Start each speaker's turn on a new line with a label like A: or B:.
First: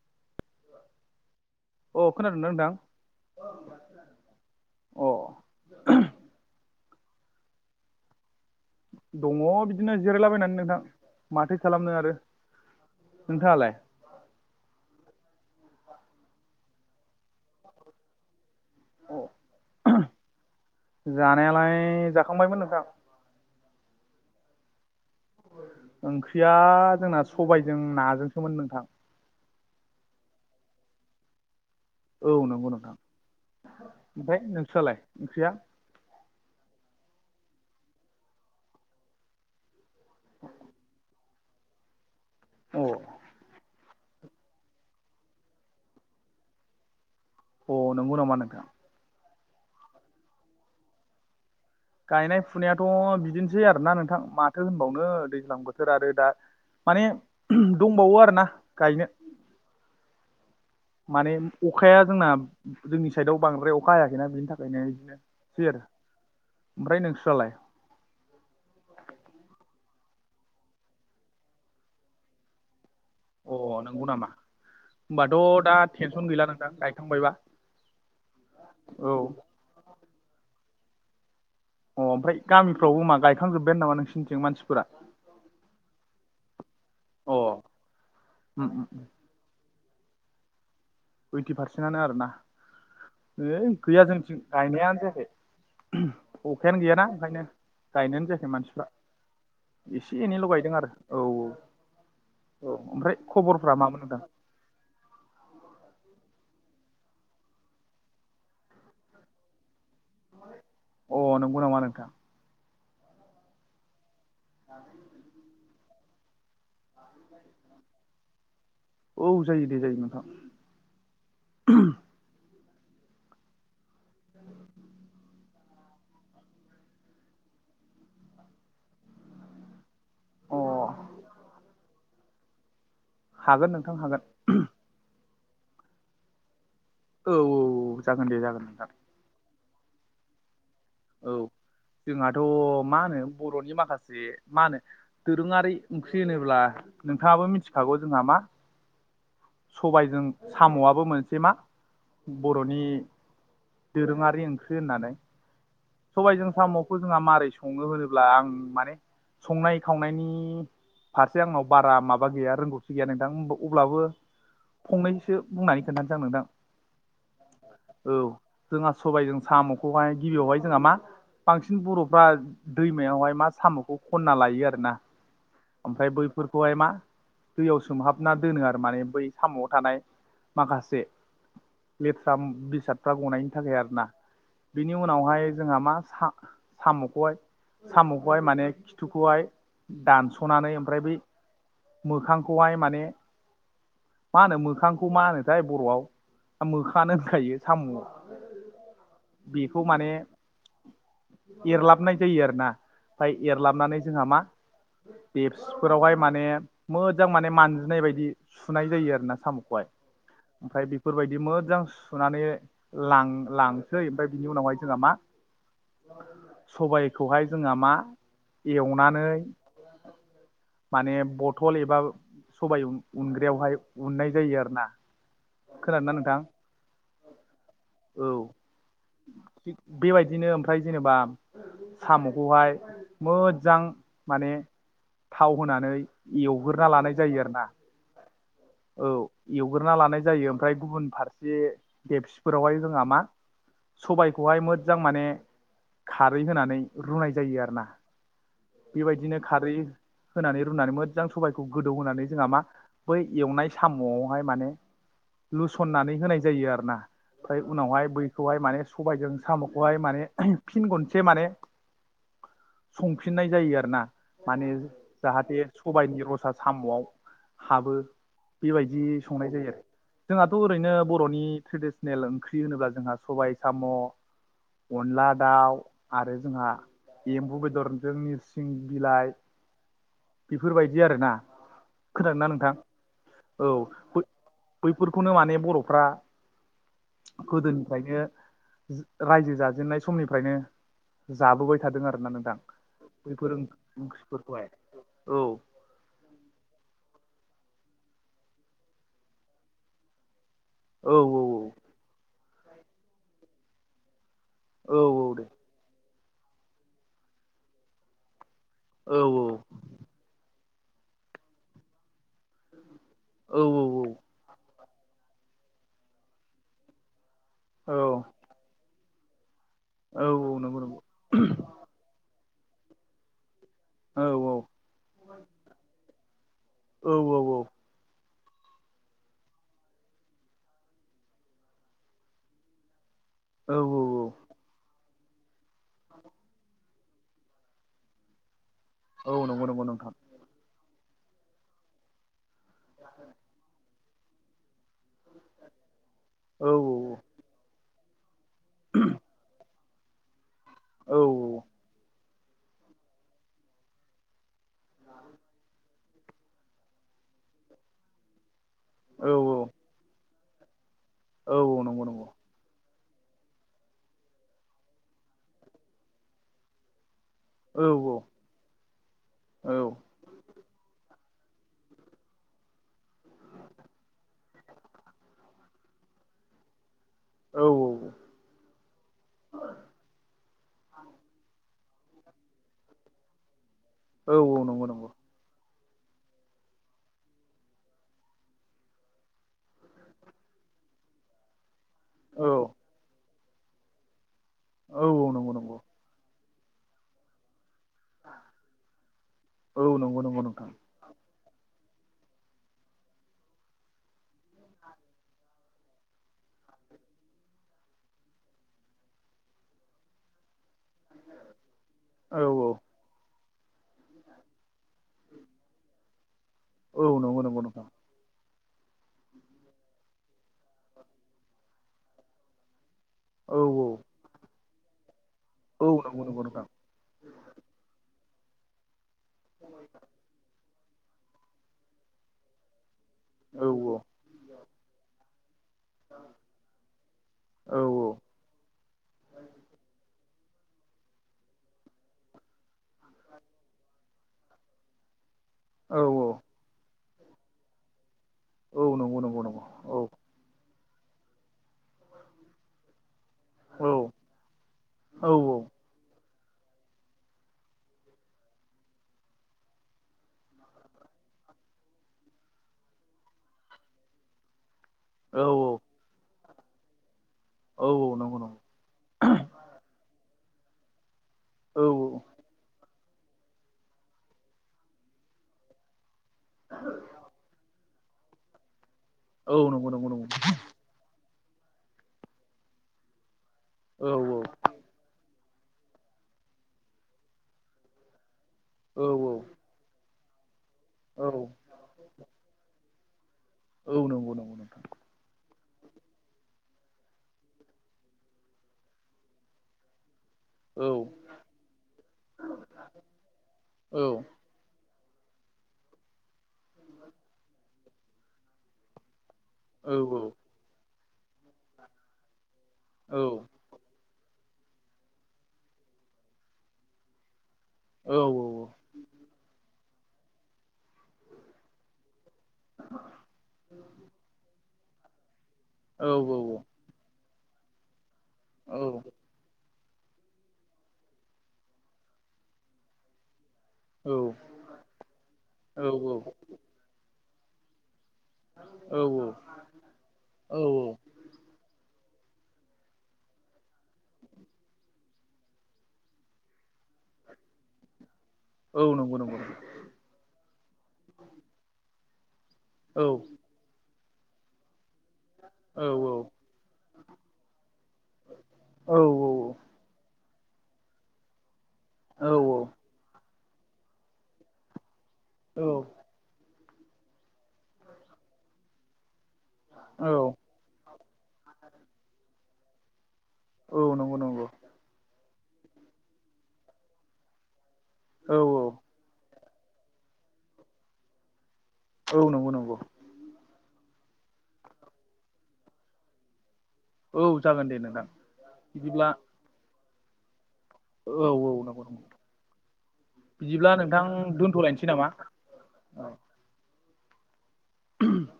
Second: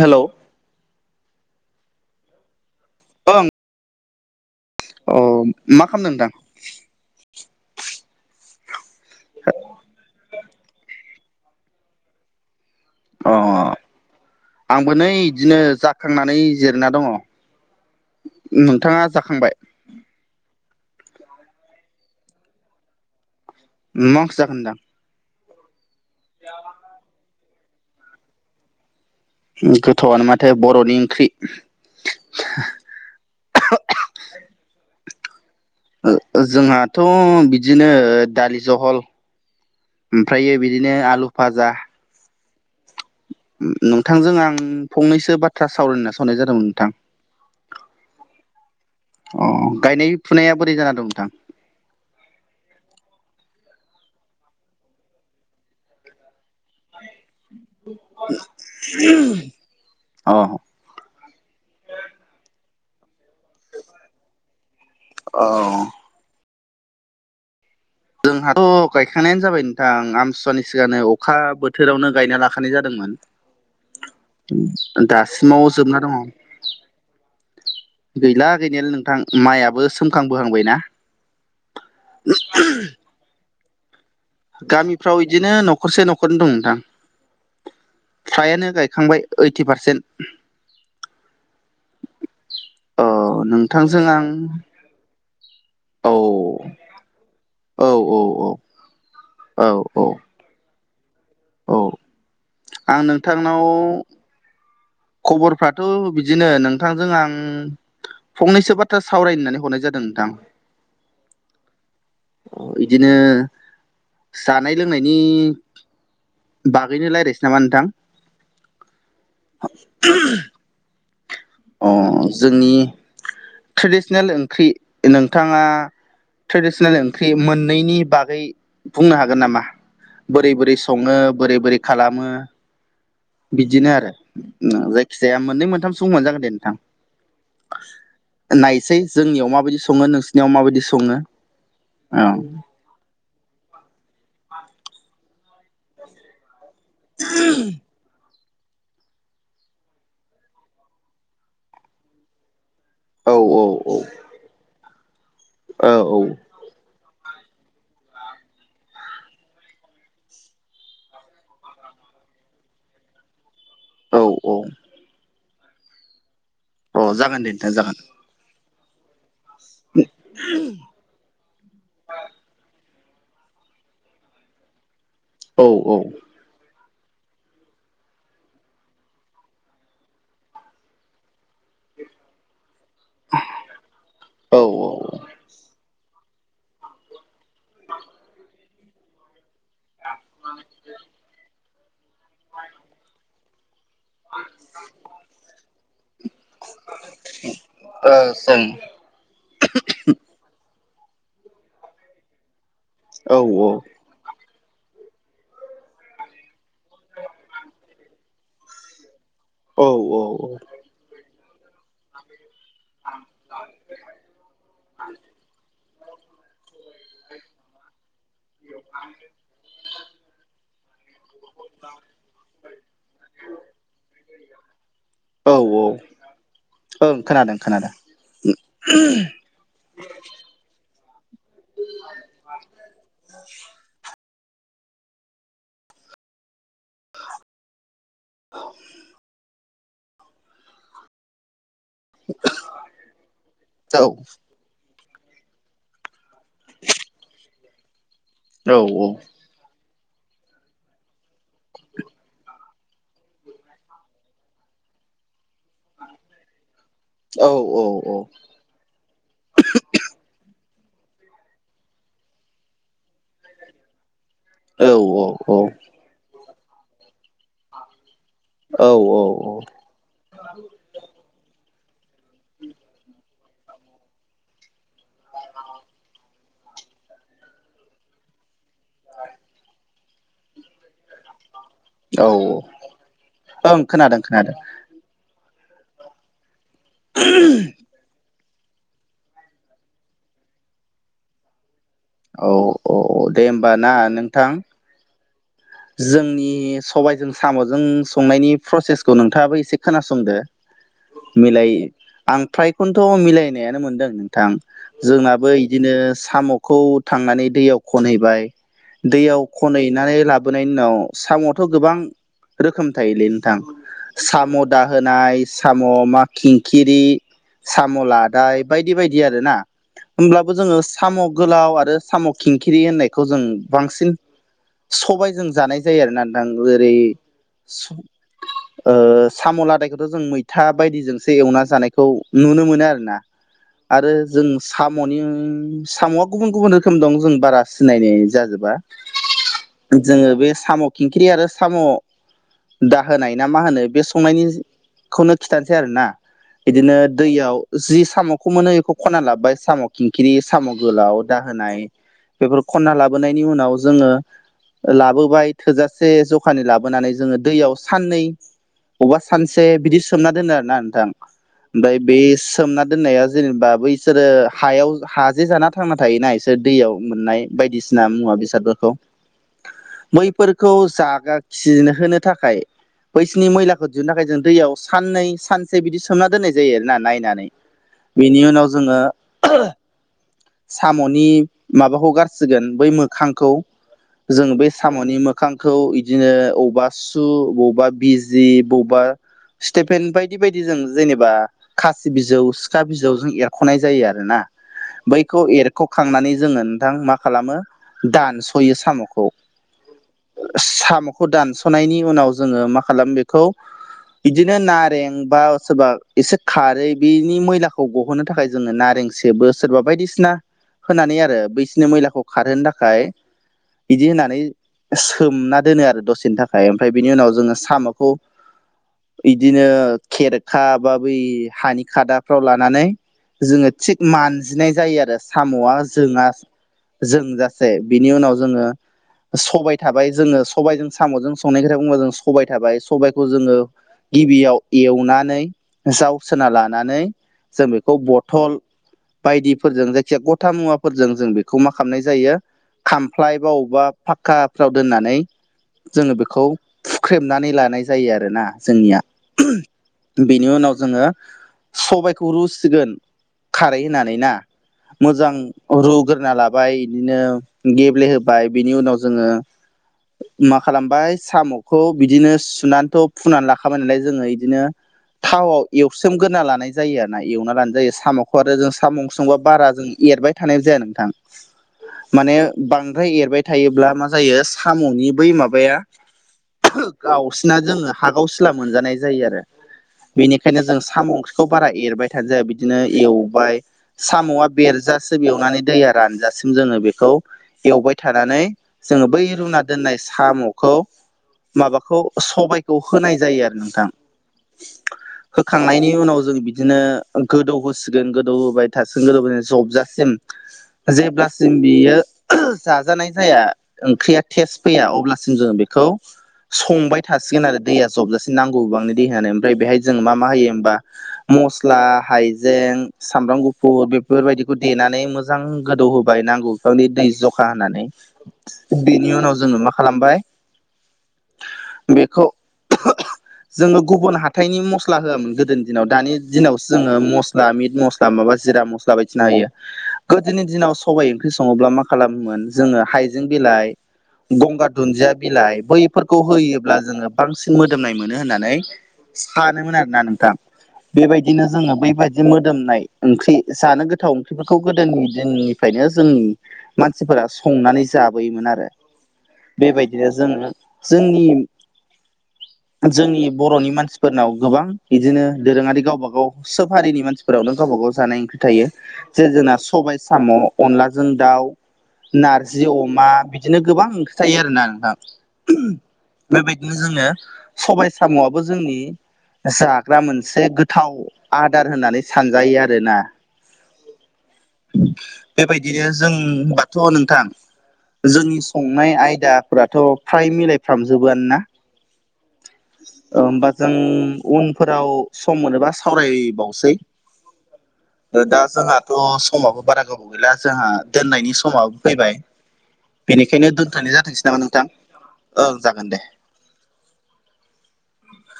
A: Hello
B: अ खोनादोंना नोंथां?
A: ओं अ मा खालामदों नोंथां?
B: दङ बिदिनो जिरायलाबायनानै नोंथां माथो खालामनो आरो
A: अ
B: नोंथाङालाय
A: आंबो नै इदिनो जाखांनानै जिरायना दङ नोंथाङा जाखांबाय
B: जानायालाय जाखांबायमोन नोंथां
A: माक्स जागोनदां
B: ओंख्रिया जोंना सबायजों नाजोंसोमोन नोंथां
A: गोथावानो माथो बर'नि ओंख्रि
B: औ नंगौ नोंथां ओमफाय नोंसालाय ओंख्रिया
A: ओ ओ जोंहाथ' बिदिनो ओ दालि जहल ओमफ्रायो बिदिनो आलु फाजा
B: अ
A: नोंथांजों आं फंनैसो बाथ्रा सावरायनोसो हरनाय जादोंमोन नोंथां
B: अ नंगौ नामा नोंथां
A: अ गायनाय-फुनाया बोरै जाना दं नोंथां
B: गायनाय-फुनायाथ' बिदिनोसै आरोना नोंथां माथो होनबावनो दैज्लां बोथोर आरो दा माने दंबावो आरोना गायनो
A: अ
B: माने अखाया जोंना जोंनि साइडआव बांद्राय अखा हायाखैना बिनि थाखायनो
A: औ
B: बिदिनोसै आरो ओमफ्राय नोंस्रालाय
A: जोंहाथ' गायखांनायानो जाबाय नोंथां आमसुवानि सिगांनो अखा बोथोरावनो गायना लाखानाय जादोंमोन
B: अ नंगौ नामा होनबाथ'
A: दासिमाव
B: दा
A: जोबना दङ
B: टेनसन गैला नोंथां गायखांबायबा
A: गैला गैनायालाय
B: औ
A: नोंथां माइआबो सोमखां बोहांबायना
B: अ ओमफ्राय गामिफ्रावबो मा गायखांजोबबायानो नामा नोंसिनिथिं मानसिफोरा
A: फ्राव इदिनो न'खरसे न'खरनै दं नोंथां
B: अ
A: फ्रायानो गायखांबाय ओइटि पारसेन्ट
B: ओइटि पारसेन्टनानो आरोना
A: अ
B: है
A: नोंथांजों
B: गैया
A: आं
B: जोंथिं गायनायानो जायाखै
A: औ
B: अखायानो गैयाना ओंखायनो
A: औ
B: गायनानो
A: औ
B: जायाखै मानसिफ्रा
A: औ औ
B: एसे एनैल' गायदों आरो औ औ औ
A: आं
B: ओमफ्राय
A: नोंथांनाव
B: खबरफ्रा मामोन नोंथां
A: खबरफ्राथ' बिदिनो नोंथांजों आं फंनैसो बाथ्रा सावरायनानै हरनाय जादों नोंथां
B: अ नंगौ नामा नोंथां
A: इदिनो जानाय लोंनायनि बागैनो रायलायसै नामा नोंथां
B: औ जायो दे जायो नोंथां
A: अ जोंनि ट्रेडिसनेल ओंख्रि नोंथाङा ट्रेडिसनेल ओंख्रि मोननैनि बागै बुंनो हागोन नामा बोरै
B: अ
A: बोरै संङो बोरै बोरै खालामो
B: हागोन
A: बिदिनो
B: नोंथां
A: आरो
B: हागोन
A: जायखि जाया मोननै मोनथामसो मोनजागोन दे नोंथां
B: औ औ जागोन दे जागोन नोंथां
A: नायसै जोंनियाव माबायदि सङो नोंसोर नियाव माबायदि सङो
B: औ जोंहाथ' मा होनो बर'नि माखासे माखासे मा होनो दोरोङारि ओंख्रि होनोब्ला नोंथाङाबो मिथिखागौ जोंहा मा सबायजों साम'आबो मोनसे मा बर'नि
A: औ अ
B: दोरोङारि ओंख्रि होननानै
A: औ
B: सबायजों साम'खौ जोंहा मारै सङो होनोब्ला आं माने संनाय खावनायनि फारसे आंनाव बारा माबा गैया रोंगौथि गैया नोंथां अब्लाबो
A: औ औ
B: फंनैसो बुंनानै खोन्थानोसै आं नोंदां
A: अ जागोन दे नोंथां जागोन
B: जोंहा सबायाइजों साम'खौहाय गिबियावहाय जोंहा मा बांसिन बर'फ्रा दैमायावहाय मा साम'खौ खनना लायो आरोना
A: औ औ
B: ओमफ्राय बैफोरखौहाय मा दैयाव सोमहाबना दोनो आरो माने बै साम'आव थानाय माखासे लेथ्रा बेसाद फ्रा गनायनि थाखाय आरोना
A: औ ओ
B: बिनि उनावहाय जोंहा मा साम'खौहाय साम'खौहाय माने खिथुखौहाय दानस'नानै ओमफ्राय बै मोखांखौहाय माने मा होनो मोखांखौ मा होनोथाय बर'आव मोखङानो होनखायो साम'
A: ओ जों
B: बेखौ माने एरलाबनाय जायो आरोना
A: औ
B: ओमफ्राय एरलाबनानै जोंहा मा देप्सफोरावहाय माने मोजां माने मानजिनाय बायदि सुनाय जायो आरोना साम'खौ
A: औ
B: ओमफ्राय फोरबायदि मोजां सुनानै लां लांसै ओमफ्राय बिनि उनावहाय जोंहा मा सबायखौहाय जोंहा मा एवनानै माने बथल एबा सबाय उनग्रायावहाय उननाय जायो आरोना
A: औ औ
B: खोनादों ना नोंथां
A: ओं खोनादों खोनादों
B: औ थि बेबायदि बिदिनो ओमफ्राय जेनेबा साम'खौहाय मोजां माने थाव होनानै एवग्रोना लानाय जायो आरो ना औ एवग्रोना लानाय जायो ओमफ्राय गुबुन फारसे देबसिफोरावहाय जोंहा मा
A: औ
B: सबायखौहाय मोजां माने खारै होनानै रुनाय जायो आरोना
A: औ
B: बेबायदिनो खारै होनानै रुनानै मोजां सबबायखौ गोदौ होनानै जोंहा मा बै एवनाय साम'आवहाय माने लुसननानै होनाय जायो आरोना
A: औ
B: ओमफ्राय
A: औ
B: उनावहाय बैखौहाय माने सबायजों साम'खौहाय माने फिन गनसे माने संफिननाय जायो आरो ना माने
A: औ
B: जाहाथे सबायाइनि रसा साम'आव हाबो
A: औ
B: बेबायदि संनाय जायो आरो जोंहाथ' ओरैनो बर'नि ट्रेडिसन ट्रेडिसन ओंख्रि होनोब्ला जोंहा सबाय साम' अनला दाउ आरो जोंहा एम्बु बेदरजों नोरस सिं बिलाइ बेफोरबायदि आरोना
A: औ
B: खोनादों ना
A: औ
B: नोंथां औ
A: ओं खोनादों खोनादों
B: बैफोरखौनो माने बर'फ्रा गोदोनिफ्रायनो रायजो जाजेननाय समनिफ्रायनो जाबोबाय थादों आरो ना
A: औ
B: नोंदां
A: औ दे
B: बैफोर
A: होमबा ना नोंथां
B: ओंख्रिफोरखौहाय औ
A: जोंनि सबायजों साम'जों संनायनि प्रसेसखौ नोंथाङाबो एसे खोनासंदो।
B: औ औ
A: मिलाय आं फ्रायखौनथ' मिलायनायानो मोनदों नोंथां।
B: औ औ दे
A: जोंहाबो इदिनो साम'खौ थांनानै दैयाव खनहैबाय
B: औ
A: दैयाव खनहैनानै लाबोनायनि उनाव सामवाथ' गोबां रोखोम थायोलै नोंथां।
B: औ
A: साम' दाहोनाय साम' मा खिंखिरि
B: औ
A: साम' लादाय बायदि-बायदि आरो ना
B: औ
A: होमब्लाबो
B: औ
A: जोङो
B: नंगौ नंगौ
A: साम' गोलाव आरो साम' खिंख्रि होननायखौ जों बांसिन
B: औ
A: सबायजों जानाय जायो आरो ना नोंथां ओरै
B: औ
A: स
B: [inaudible]
A: ओ साम'लादायखौथ' जों मैथा बायदिजोंसो एवना जानायखौ नुनो मोनो आरो ना?
B: औ औ।
A: जों साम'नि साम'आ गुबुन-गुबुन रो खोम दं जों बारा सिनायनाय जाजोबा।
B: औ नोंग नोंग
A: जोङो बे साम' खिंख्रि आरो साम' दाहोनाय ना मा होनो बे संनायनिखौनो खिथानोसै आरोना
B: औ
A: इदिनो दैयाव जि साम'खौ मोनो बेखौ खनना लाबोबाय साम' खिंख्रि साम' गोलाव
B: औ
A: दाहोनाय बेफोर खन्ना लाबोनायनि उनाव जोङो लाबोबाय थोजासे जखानि लाबोनानै जोङो दैयाव साननै अबेबा
B: औ
A: सानसे बिदि सोमना दोनो आरोना नोंथां।
B: औ औ
A: ओमफ्राय
B: नंगौ
A: बे
B: नंगौ
A: स सोमना दोननाया जेनेबा बैसोरो हायाव हाजे जाना थांना थायोना बिसोर दैयाव मोननाय
B: औ औ
A: बायदिसिना
B: औ
A: मुवा बेसादफोरखौ
B: औ।
A: मैफोरखौ जागा खिहोनो थाखाय बैसोरनि मैलाखौ दिहुननो थाखाय जों दैयाव साननै सानसे बिदि सोमना दोननाय जायो आरो ना नायनानै।
B: औ।
A: बेनि उनाव जोङो साम'नि माबाखौ गारसिगोन बै मोखांखौ।
B: औ औ
A: जों बे
B: नंगौ नंगौ
A: साम'नि मोख खांखौ इदिनो अबावबा सु बबावबा बिजि बबावबा स्टेफेन बायदि-बायदि जों जेनेबा खासि बिजौ
B: औ
A: सिखा बिजौजों एरख'नाय जायो आरोना।
B: औ
A: बैखौ
B: नंगौ
A: एरख' खांनानै जोङो नोंथां मा खालामो दानस'यो साम'ख
B: औ नोंगौ नोंगौ नोंथां।
A: साम'खौ दानस'नायनि उनाव जोङो मा खालामो बेखौ इदिनो नारें बा सोरबा एसे खारै बेनि मैलाखौ गहोनो थाखाय जोङो नारें सेबो सोरबा बायदिसिना होनानै आरो बैसोरनि मैलाखौ
B: औ
A: खारहोनो थाखाय इदि होनानै सोमना दोनो आरो दसेनि था खाय ओमफ्राय
B: औ
A: बिनि उनाव
B: नंगौ
A: जोङो
B: नंगौ नोंथां
A: साम'खौ इदिनो खेरखा बा बै हानि खादाफ्राव लानानै
B: औ
A: जोङो थिग मानजिनाय जायो आरो साम'आ
B: औ नंगौ
A: जोङा
B: नंगौ नोंथां
A: जोंजासे बिनि उनाव जोङो सबाय थाबाय जोङो सबायजों साम'जों संनाय खोथा बुङोबा जों सबाय थाबाय सबायखौ जोङो
B: औ
A: गिबियाव एवनानै जावसोना लानानै जों
B: औ
A: बेखौ बथल बायदिफोरजों जायखिजाया गथा मुवाफोरजों जों बेखौ मा खालामनाय जायो खामफ्लाय बाव बा फाखकाफ्राव दोननानै
B: औ
A: जोङो बेखौ फुख्रेमनानै लानाय जायो आरोना।
B: औ
A: जोंनिया
B: नंगौ नंगौ नंगौ औ
A: बेनि उनाव जोङो सबायाइखौ रुसिगोन खारै
B: औ
A: होनानै ना
B: औ
A: मोजां रुग्रोना ला बाय इदिनो गेब्लेहोबाय बिनि उनाव जोङो मा खालामबाय साम'खौ बिदिनो सुनानैथ' फुनानै लाखाबाय नालाय जोङो इदिनो
B: औ
A: थावाव एवस्रोमग्रोना लानाय जायो आरोना एवना लानाय
B: औ
A: जायो साम'खौ
B: नंगौ
A: आरो
B: नंगौ
A: जों साम' ओंख्रि संबा बारा जों एरबाय थानाय जाया नोंथां।
B: औ
A: माने बां ओमफ्राय एरबाय थायोब्ला मा जायो साम'नि बै माबाया गावसिना जोङो हागाव सिला मोनजानाय जायो आरो
B: औ नंगौ नंगौ नंगौ
A: बेनिखायनो जों साम' ओंख्रि खौ बारा एरबाय थानो जाया बिदिनो एवबाय
B: औ
A: साम'आ बेरजासि एवनानै दैया रानजासिम जोङो बेखौ एवबाय थानानै
B: औ
A: जोङो बै रुना दोननाय साम'खौ
B: औ।
A: माबाखौ सबायखौ होनाय जायो आरो नोंथां।
B: औ नंगौ नंगौ औ औ
A: होखांनायनि उनाव जों बिदिनो गोदौ होसिगोन गोदौ होबाय थासिगोन गोदौ होबाय थासिगोन जबजासिम जेब्लासिम बियो जाजानाय जाया ओंख्रिया थेस फैया अब्लासिम जोङो बेखौ संबाय थासिगोन आरो दैया जबजासेम नांगौ गोबांनि दैयानो ओमफ्राय बेहाय जों मा मा होयो होमबा मस्ला, हाइजे, ं सामब्राम गु फुर बेफोरबायदिखौ देनानै मोजां गोदौ होबाय नांगौ बिफांनि दै जखा होनानै।
B: औ औ।
A: बेनि उनाव जोङो मा खालामबाय बेखौ जोङो गुबुन हाथायनि मस्ला होआमोन गोदोनि दिनाव दानि दिनावसो जोङो मस्ला मिट मस्ला माबा जिरा मस्ला बायदिसिना होयो। गोदोनि दिनाव सबाइ ओंख्रि सङोब्ला मा खालामोमोन जोङो हाइजें बिलाइ, गंगार दुन्दिया बिलाइ बैफोरखौ होयोब्ला जोङो बांसिन मोदोमनाय मोनो होनना नै सानोमोन आरोना नोंथां। ‌ बेबाय दिनो जोङो बैबायदि मोदोमनाय ओंख्रि जानो गोथाव ओंख्रिफोरखौ गोदोनि दिननिफ्रायनो जोंनि मानसिफोरा संनानै जाबोयोमोन आरो। बेबायदिनो जोङो जोंनि जोंनि बर'नि मानसिफोरनाव गोबां बिदिनो दोरोङारि गावबा गाव सोब हारिनि मानसिफोरावनो गावबा गाव जानाय ओंख्रि थायो। जे जोंना सबाइ साम', अनलाजों दाउ, नार्जि अमा बिदिनो गोबां ओंख्रि थायो आरोना
B: औ
A: नोंथां। बेबायदिनो जोङो सबाय साम'आबो जोंनि जाग्रा
B: औ औ
A: मोनसे गोथाव आदार होननानै सानजायो आरोना।
B: औ नंगौ नंगौ।
A: बेबायदिनो जों बाथ' नोंथां
B: औ
A: जोंनि
B: औ
A: सं नाय आयदाफोराथ' फ्राय मिलायफ्रामजोबोआनोना?
B: औ नंगौ नंगौ।
A: ओ होमबा जों उनफोराव सम मोनोबा सावरायबावसै।
B: औ जागोन दे नोंथां
A: दा जोंहाथ'
B: बिदिब्ला
A: समाबो बारा गोबाव गैला जोंहा
B: औ
A: दोननायनि स
B: औ नंगौ
A: माबो
B: नंगौ
A: फैबाय। बेनिखायनो
B: बिदिब्ला
A: दोनथ'नाय
B: नोंथां
A: जाथोंसै नामा नोंथां?
B: दोनथ'लायनोसै नामा
A: ओं जागोन दे।
B: औ [inaudible]